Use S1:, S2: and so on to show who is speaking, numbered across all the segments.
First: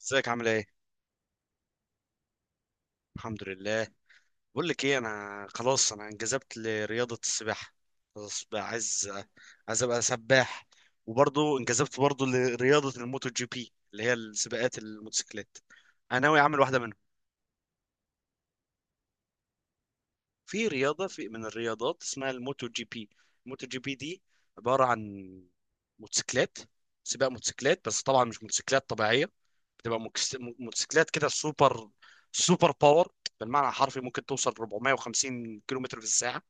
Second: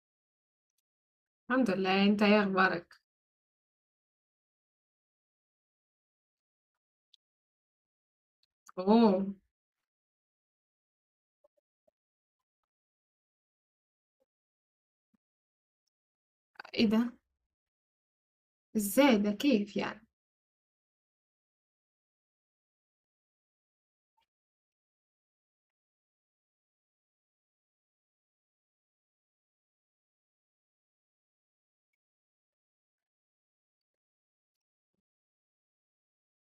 S1: ازيك، عامل ايه؟
S2: الحمد لله. انت ايه اخبارك؟
S1: الحمد لله. بقول لك ايه، انا خلاص، انا انجذبت لرياضه السباحه. خلاص بقى، عايز
S2: اوه.
S1: عايز ابقى سباح. وبرضه انجذبت برضه لرياضه الموتو جي بي اللي هي السباقات الموتوسيكلات. انا ناوي اعمل واحده
S2: ايه
S1: منهم.
S2: ده؟ ازاي ده؟ كيف يعني؟
S1: في من الرياضات اسمها الموتو جي بي. الموتو جي بي دي عباره عن موتوسيكلات، سباق موتوسيكلات، بس طبعا مش موتوسيكلات طبيعيه. بتبقى موتوسيكلات كده سوبر، سوبر باور. بالمعنى الحرفي، ممكن توصل 450 كيلومتر في الساعه.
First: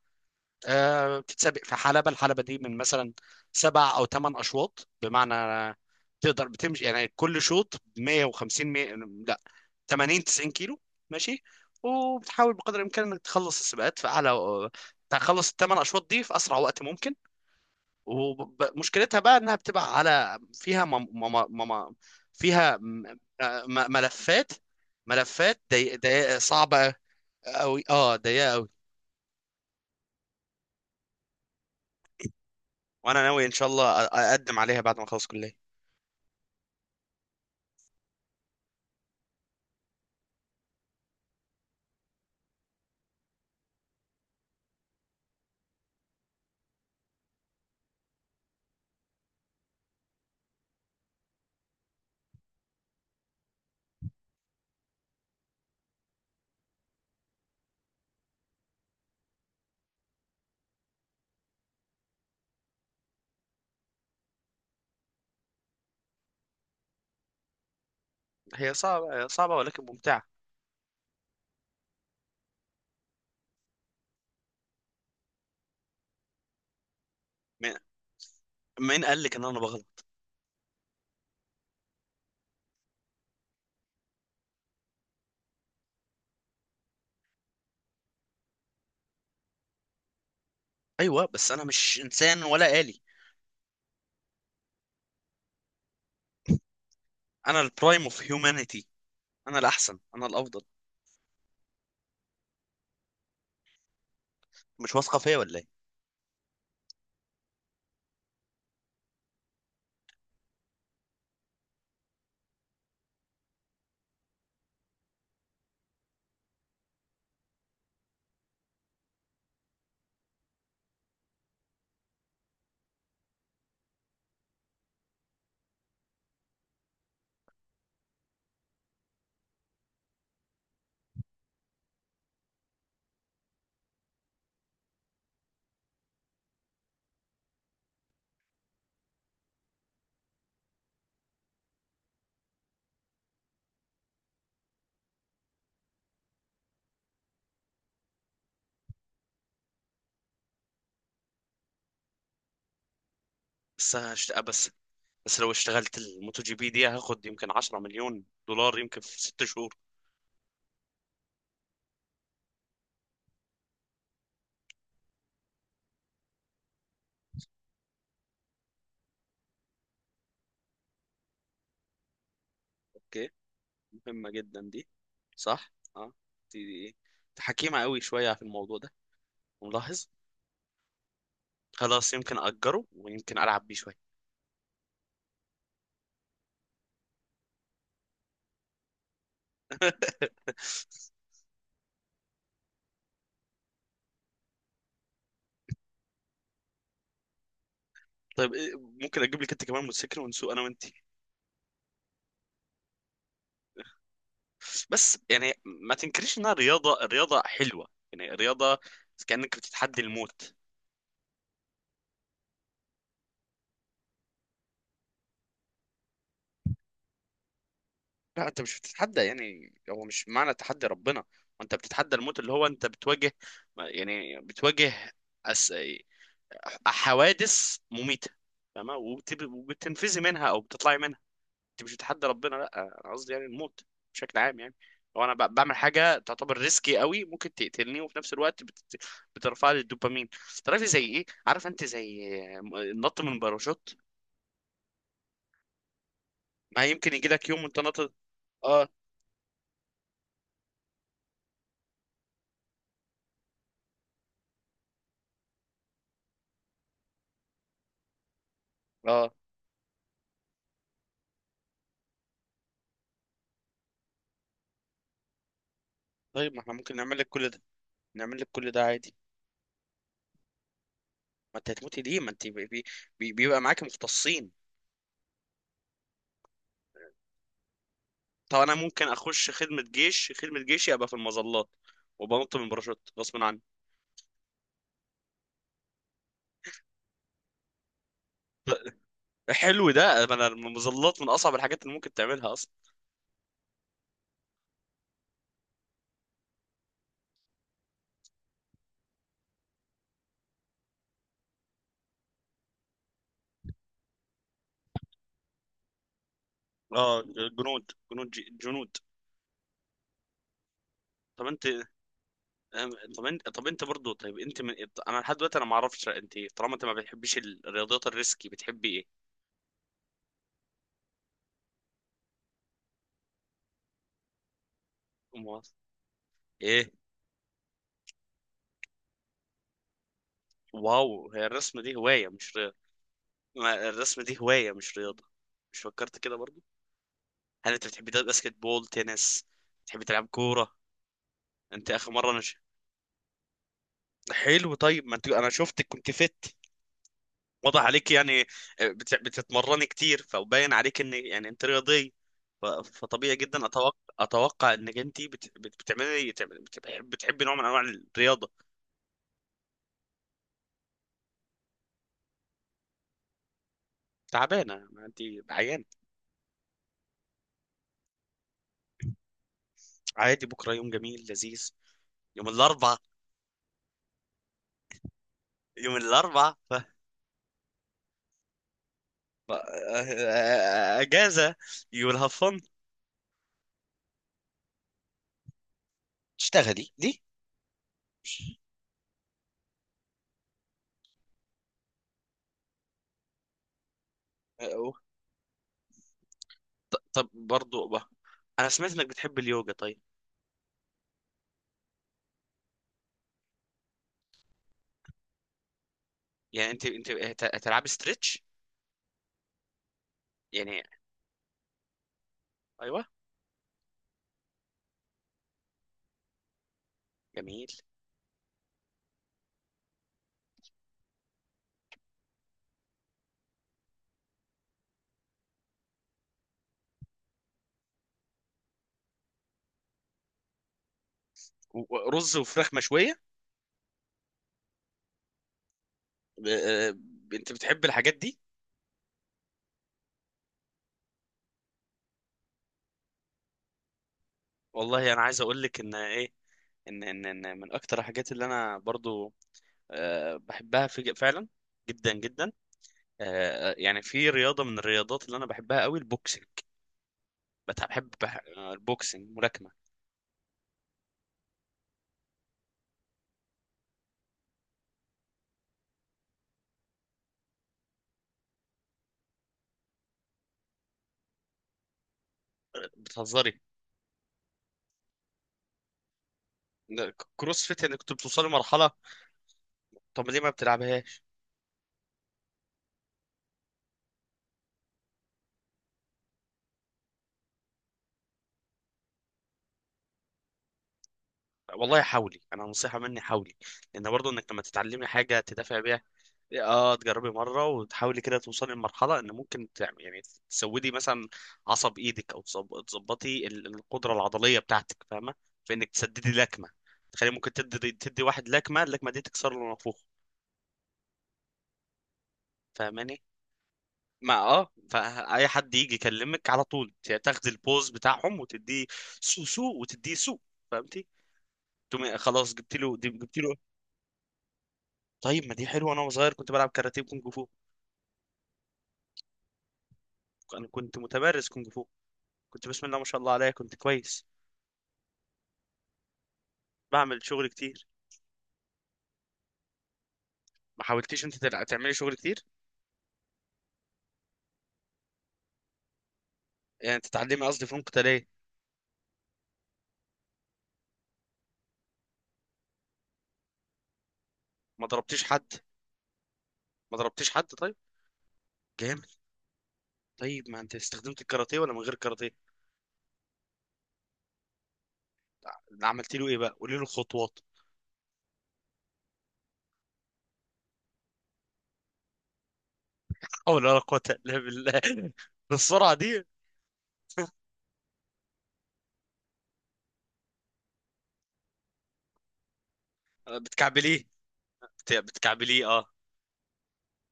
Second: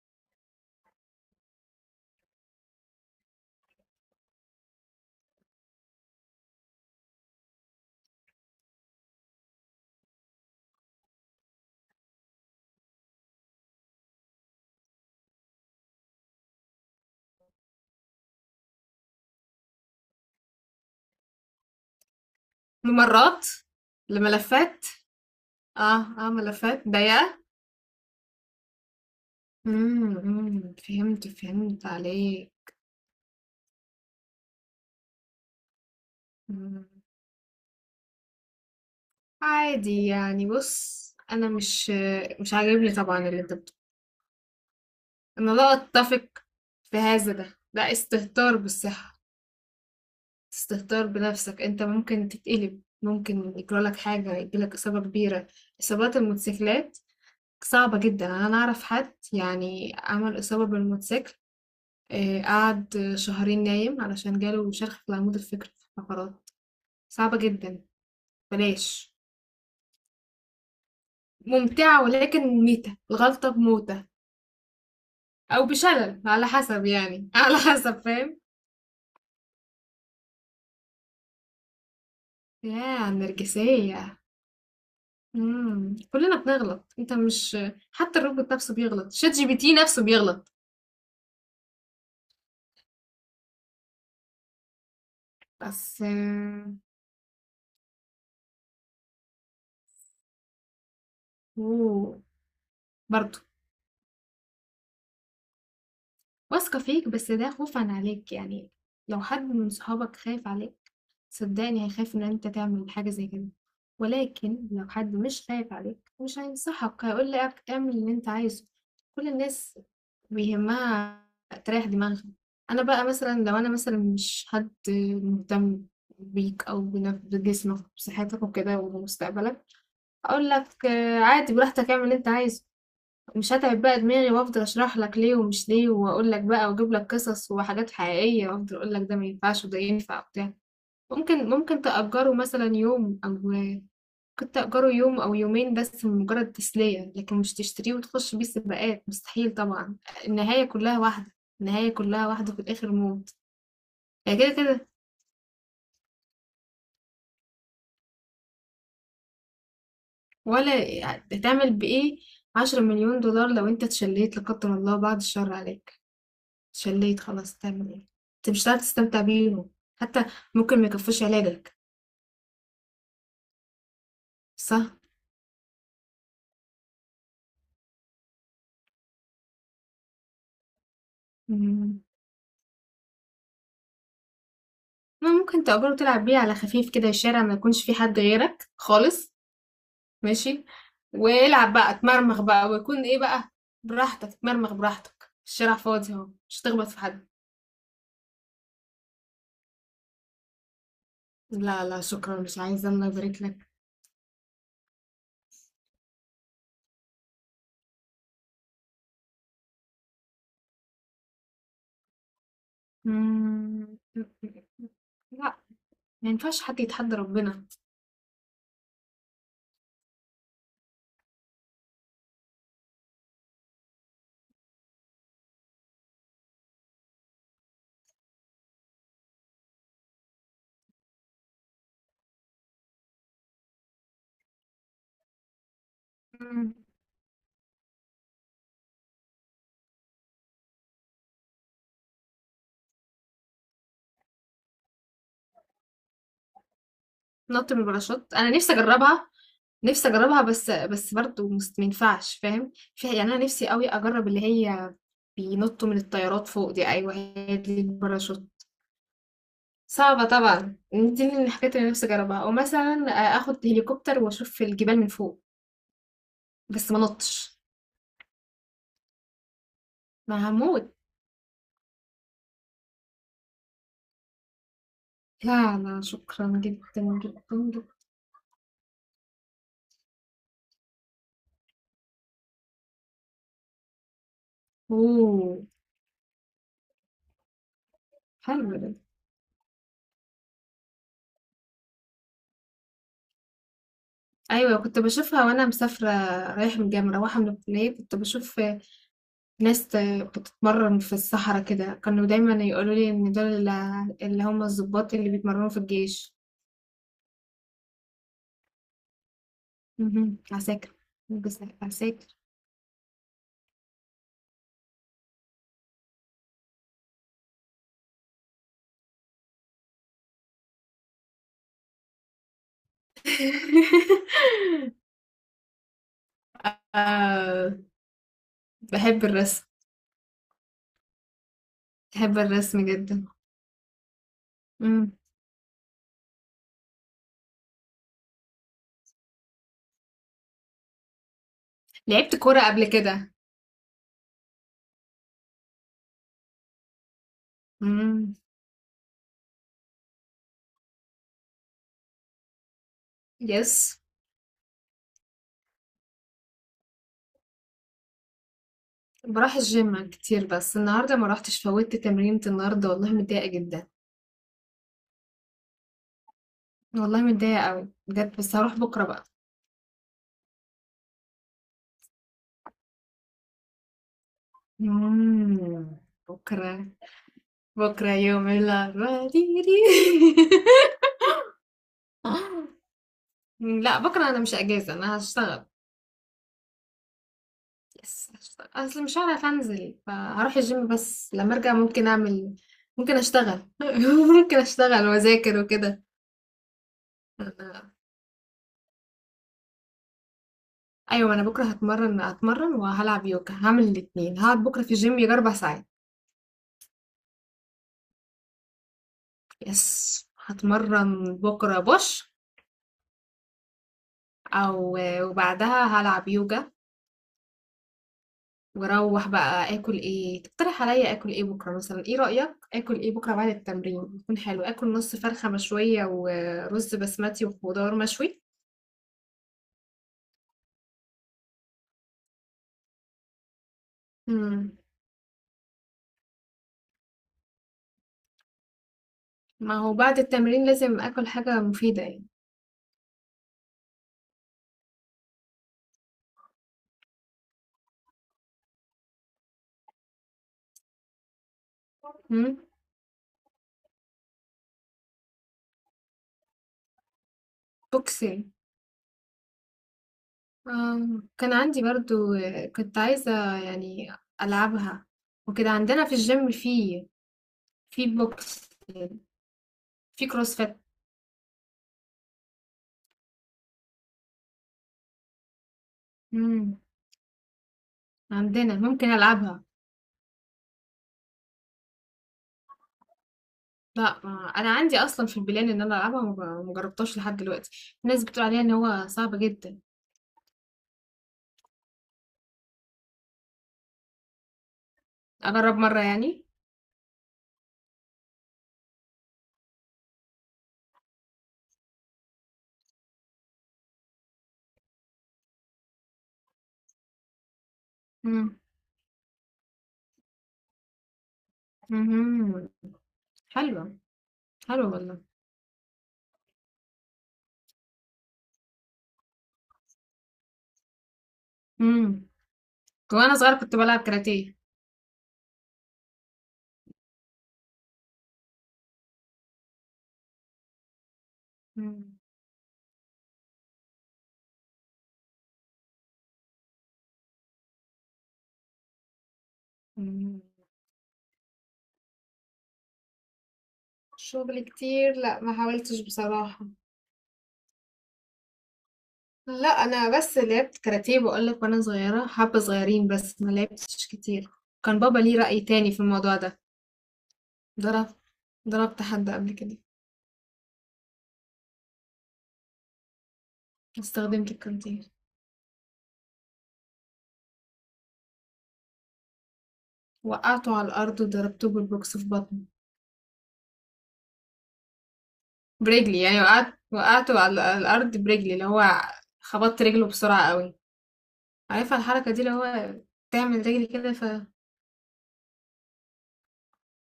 S1: آه، بتتسابق في حلبه. الحلبه دي من مثلا سبع او ثمان اشواط، بمعنى تقدر بتمشي يعني كل شوط 150، 100، لا، 80، 90 كيلو ماشي. وبتحاول بقدر الامكان انك تخلص السباقات في اعلى، تخلص الثمان اشواط دي في اسرع وقت ممكن. ومشكلتها بقى انها بتبقى على، فيها مم فيها م-
S2: ممرات.
S1: م- ملفات
S2: لملفات.
S1: ملفات ضيق
S2: اه. اه
S1: ضيق،
S2: ملفات
S1: صعبة
S2: ضيقة.
S1: قوي، اه، ضيقة قوي.
S2: أمم، فهمت عليه.
S1: وانا ناوي ان شاء الله اقدم عليها بعد ما اخلص كلية.
S2: أمم، عادي يعني. بص، انا مش عاجبني طبعا اللي انت بتقوله. انا لا اتفق في هذا ده. ده استهتار بالصحة، استهتار بنفسك. انت ممكن تتقلب، ممكن يجرالك حاجة، يجيلك اصابة كبيرة. اصابات الموتوسيكلات صعبة جدا. أنا أعرف حد يعني عمل إصابة بالموتوسيكل، قعد شهرين نايم علشان جاله شرخ في العمود الفقري في الفقرات. صعبة جدا.
S1: هي
S2: بلاش.
S1: صعبة صعبة، ولكن ممتعة.
S2: ممتعة ولكن ميتة الغلطة بموتة، أو بشلل على حسب يعني على
S1: مين
S2: حسب، فاهم؟
S1: مين قال لك ان انا بغلط؟
S2: يا النرجسية! مم. كلنا بنغلط، انت مش حتى الروبوت نفسه بيغلط، شات جي بي تي نفسه بيغلط.
S1: ايوه، بس انا مش انسان ولا آلي.
S2: بس
S1: انا البرايم اوف هيومانيتي. انا الاحسن، انا الافضل.
S2: اوه. برضه
S1: مش واثقة فيا ولا ايه؟
S2: واثقة فيك بس ده خوفًا عليك، يعني لو حد من صحابك خايف عليك، صدّقني هيخاف إن أنت تعمل حاجة زي كده، ولكن لو حد مش خايف عليك، مش هينصحك، هيقول لك اعمل اللي أنت عايزه. كل الناس بيهمها تريّح دماغها. أنا بقى مثلًا، لو أنا مثلًا مش حد مهتم بيك أو بجسمك وبصحتك وكده وبمستقبلك، هاقول لك عادي، براحتك، اعمل اللي أنت عايزه. مش هتعب بقى دماغي وافضل اشرح لك ليه ومش ليه، واقول لك بقى واجيب لك قصص وحاجات حقيقيه، وافضل اقول لك ده ما ينفعش وده ينفع وبتاع. ممكن تأجره مثلا يوم او كنت تأجره يوم او يومين بس مجرد تسليه، لكن مش تشتريه وتخش بيه سباقات، مستحيل طبعا. النهايه كلها واحده، النهايه كلها واحده، في الاخر موت.
S1: بس هشت...
S2: يعني كده
S1: بس
S2: كده.
S1: بس لو اشتغلت الموتو جي بي دي، هاخد يمكن 10 مليون دولار يمكن في 6 شهور.
S2: ولا هتعمل بايه؟ 10 مليون دولار لو انت اتشليت لا قدر الله، بعد الشر عليك، شليت خلاص، تعمل ايه؟ انت مش هتعرف تستمتع بيهم. حتى ممكن ما يكفوش علاجك.
S1: اوكي، مهمة جدا دي.
S2: صح.
S1: صح، اه، دي انت حكيمة قوي شوية في الموضوع ده، ملاحظ.
S2: مم.
S1: خلاص، يمكن أجره ويمكن ألعب بيه شوية.
S2: ما ممكن تأجره، تلعب بيه على خفيف كده، الشارع ما يكونش فيه حد غيرك خالص. ماشي، والعب بقى، اتمرمغ بقى، ويكون ايه بقى. براحتك اتمرمغ براحتك، الشارع فاضي اهو، مش هتخبط في حد.
S1: طيب إيه، ممكن أجيب لك أنت كمان موتوسيكل ونسوق أنا وأنت؟
S2: لا، لا، شكرا، مش عايزة، الله يبارك لك.
S1: بس يعني، ما تنكريش إنها رياضة، رياضة حلوة، يعني رياضة. كأنك بتتحدي الموت.
S2: مم. لا. ما ينفعش حد يتحدى ربنا.
S1: لا، أنت مش بتتحدى، يعني هو مش معنى تحدي ربنا. وأنت بتتحدى الموت، اللي هو أنت بتواجه، يعني بتواجه أس... حوادث مميتة، فاهمة؟ وبتنفذي منها أو بتطلعي منها. أنت مش بتحدى ربنا، لأ. أنا قصدي يعني الموت بشكل عام، يعني لو أنا بعمل حاجة تعتبر
S2: مم.
S1: ريسكي قوي، ممكن تقتلني، وفي نفس الوقت بترفع لي الدوبامين. تعرفي زي إيه؟ عارف أنت، زي النط من باراشوت. ما يمكن يجي لك يوم
S2: نط
S1: وأنت
S2: من
S1: نط.
S2: الباراشوت، انا نفسي
S1: آه،
S2: اجربها. نفسي اجربها بس برضه ما ينفعش، فاهم؟ في يعني انا نفسي قوي اجرب اللي هي بينطوا من الطيارات فوق دي، ايوه هي دي الباراشوت.
S1: آه.
S2: صعبة طبعا، دي من الحاجات اللي نفسي اجربها، او مثلا اخد هليكوبتر واشوف الجبال من فوق.
S1: طيب، ما احنا
S2: بس
S1: ممكن
S2: ما
S1: نعمل لك كل
S2: نطش،
S1: ده. نعمل لك كل ده عادي.
S2: ما هموت.
S1: ما انت هتموتي ليه؟ ما انت بيبقى معاك مختصين.
S2: لا، لا، شكرا جدا جدا جدا.
S1: طب انا ممكن اخش خدمه جيشي ابقى في المظلات، وبنط من باراشوت غصب عني.
S2: اوه. حلو ده.
S1: حلو ده. انا المظلات من اصعب الحاجات اللي ممكن تعملها اصلا.
S2: ايوه كنت بشوفها وانا مسافره، رايحه من الجامعه، مروحه من الكليه. كنت بشوف لسه بتتمرن في الصحراء كده. كانوا دايما يقولوا لي ان دول ال- اللي هم الضباط اللي بيتمرنوا في الجيش.
S1: اه، جنود.
S2: مهم. عساكر.
S1: طب انت،
S2: عساكر.
S1: طب انت برضه، طيب انت من... انا لحد دلوقتي انا ما اعرفش انت إيه. طالما انت ما بتحبيش الرياضيات الريسكي، بتحبي ايه؟ أمال ايه؟
S2: آه. بحب الرسم
S1: واو، هي الرسم دي هوايه
S2: بحب
S1: مش رياضه.
S2: الرسم جدا.
S1: ما الرسم دي هوايه مش
S2: مم.
S1: رياضه. مش فكرت كده برضه. هل انت بتحبي تلعب باسكت بول، تنس؟ بتحبي تلعب كوره؟ انت اخر مره،
S2: لعبت
S1: انا.
S2: كورة قبل كده.
S1: حلو، طيب ما انت، انا شفتك كنت فت، واضح عليك
S2: مم.
S1: يعني. آه، بتتمرني كتير، فباين عليك ان يعني انت رياضي. فطبيعي جدا،
S2: يس.
S1: اتوقع انك انت بت- بت- بتعملي بتحب بتحبي نوع من انواع الرياضه.
S2: بروح الجيم كتير بس النهاردة ما روحتش، فوتت تمرينة النهاردة، والله متضايقة جدا.
S1: تعبانه ما انت، عيان.
S2: والله متضايقة قوي بجد، بس هروح بكرة بقى.
S1: عادي، بكره يوم جميل لذيذ. يوم الاربعاء،
S2: مم.
S1: يوم الاربعاء ف...
S2: بكرة.
S1: ف-
S2: بكرة يوم الأربعاء، ديري.
S1: اجازه يو ويل هاف فن.
S2: لا، بكرة أنا مش أجازة، أنا هشتغل.
S1: تشتغلي ليه؟
S2: يس، هشتغل، أصل مش هعرف أنزل، فهروح الجيم، بس لما أرجع ممكن أعمل، ممكن أشتغل. ممكن
S1: أه،
S2: أشتغل وأذاكر وكده.
S1: طب برضو
S2: أنا...
S1: بقى. انا سمعت انك بتحب اليوجا، طيب.
S2: أيوة، أنا بكرة هتمرن وهلعب يوجا، هعمل الاتنين. هقعد بكرة في الجيم يجي 4 ساعات.
S1: يعني انت هتلعبي ستريتش،
S2: يس،
S1: يعني
S2: هتمرن بكرة بوش،
S1: ايوه.
S2: أو، وبعدها هلعب يوجا.
S1: جميل.
S2: واروح بقى اكل ايه؟ تقترح عليا اكل ايه بكره مثلا؟ ايه رايك، اكل ايه بكره بعد التمرين يكون حلو؟ اكل نص فرخه مشويه ورز بسمتي وخضار مشوي.
S1: ورز وفراخ مشويه؟
S2: امم
S1: ب- آه، انت بتحب الحاجات دي؟
S2: ما هو بعد التمرين لازم اكل حاجه مفيده يعني.
S1: والله، انا عايز اقول لك ان ايه، ان من اكتر الحاجات اللي انا برضو، بحبها في فعلا، جدا جدا.
S2: امم
S1: يعني في رياضه من الرياضات اللي انا بحبها قوي، البوكسنج. بحب
S2: بوكسين.
S1: البوكسنج ملاكمه.
S2: آه. كان عندي برضو، كنت عايزه يعني العبها وكده. عندنا في الجيم في بوكس، في كروسفيت.
S1: بتهزري؟
S2: امم
S1: ده كروس فيت، يعني كنت بتوصلي
S2: عندنا
S1: مرحله؟
S2: ممكن العبها.
S1: طب ليه ما بتلعبهاش؟
S2: لأ، ما أنا عندي أصلًا في البلان إن أنا ألعبها، وما ما جربتهاش لحد دلوقتي، الناس بتقول عليها إن هو صعب جدًا.
S1: والله حاولي، انا نصيحه مني، حاولي، لان برضو انك لما تتعلمي حاجه
S2: أجرب
S1: تدافع
S2: مرة
S1: بيها.
S2: يعني؟
S1: اه، تجربي مره وتحاولي كده توصلي لمرحله ان ممكن تعمل، يعني تسودي مثلا عصب ايدك، او تظبطي القدره العضليه بتاعتك، فاهمه؟ في انك تسددي لكمه. تخلي ممكن تدي واحد
S2: إمم،
S1: لكمه، اللكمه دي تكسر له نافوخه،
S2: اهم،
S1: فاهماني؟
S2: حلوة.
S1: ما اه،
S2: حلوة والله.
S1: فاي حد يجي يكلمك على طول، تاخدي البوز بتاعهم وتديه سو، سو وتديه سو، فهمتي؟ تقومي
S2: إمم،
S1: خلاص، جبت له،
S2: وأنا
S1: جبت له.
S2: صغيرة كنت بالعب كاراتيه.
S1: طيب ما دي حلوه، انا صغير كنت بلعب كاراتيه وكونج فو. انا كنت متمرس كونج فو.
S2: إمم،
S1: كنت، بسم الله ما شاء الله عليا، كنت كويس، بعمل شغل كتير.
S2: إمم،
S1: ما حاولتيش انت تعملي شغل كتير؟
S2: شغل كتير؟ لأ، ما حاولتش بصراحة.
S1: يعني تتعلمي، قصدي، فنون قتاليه.
S2: لأ، أنا بس لعبت كاراتيه باقول لك وأنا صغيرة، حبة صغيرين بس، ما لعبتش كتير.
S1: ما
S2: كان بابا
S1: ضربتيش
S2: ليه
S1: حد؟
S2: رأي تاني في الموضوع ده.
S1: ما ضربتيش حد، طيب؟
S2: ضرب ضربت
S1: جامد.
S2: حد قبل كده.
S1: طيب ما انت استخدمت الكاراتيه ولا من غير كاراتيه؟
S2: استخدمت الكاراتيه.
S1: عملت له ايه بقى، قولي له الخطوات.
S2: وقعته على الأرض وضربته بالبوكس في بطنه.
S1: او، لا لا قوه الا بالله. بالسرعه
S2: برجلي،
S1: دي؟
S2: يعني وقعت وقعته على الأرض برجلي، اللي هو خبطت رجله بسرعة قوي. عارفة الحركة دي، اللي هو تعمل رجلي
S1: بتكعبليه؟
S2: كده، ف
S1: بتكعبليه، اه.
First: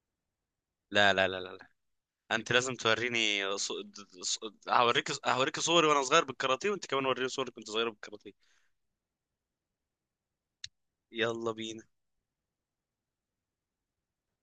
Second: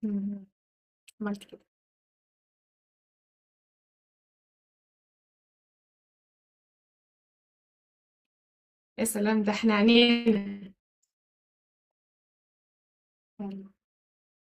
S2: مم،
S1: لا لا لا
S2: عملت
S1: لا
S2: كده.
S1: لا. انت لازم توريني ص... هوريك صوري وانا صغير بالكاراتيه، وانت كمان وريني صورك وانت صغير بالكاراتيه.
S2: يا سلام، ده احنا عنينا!
S1: يلا بينا.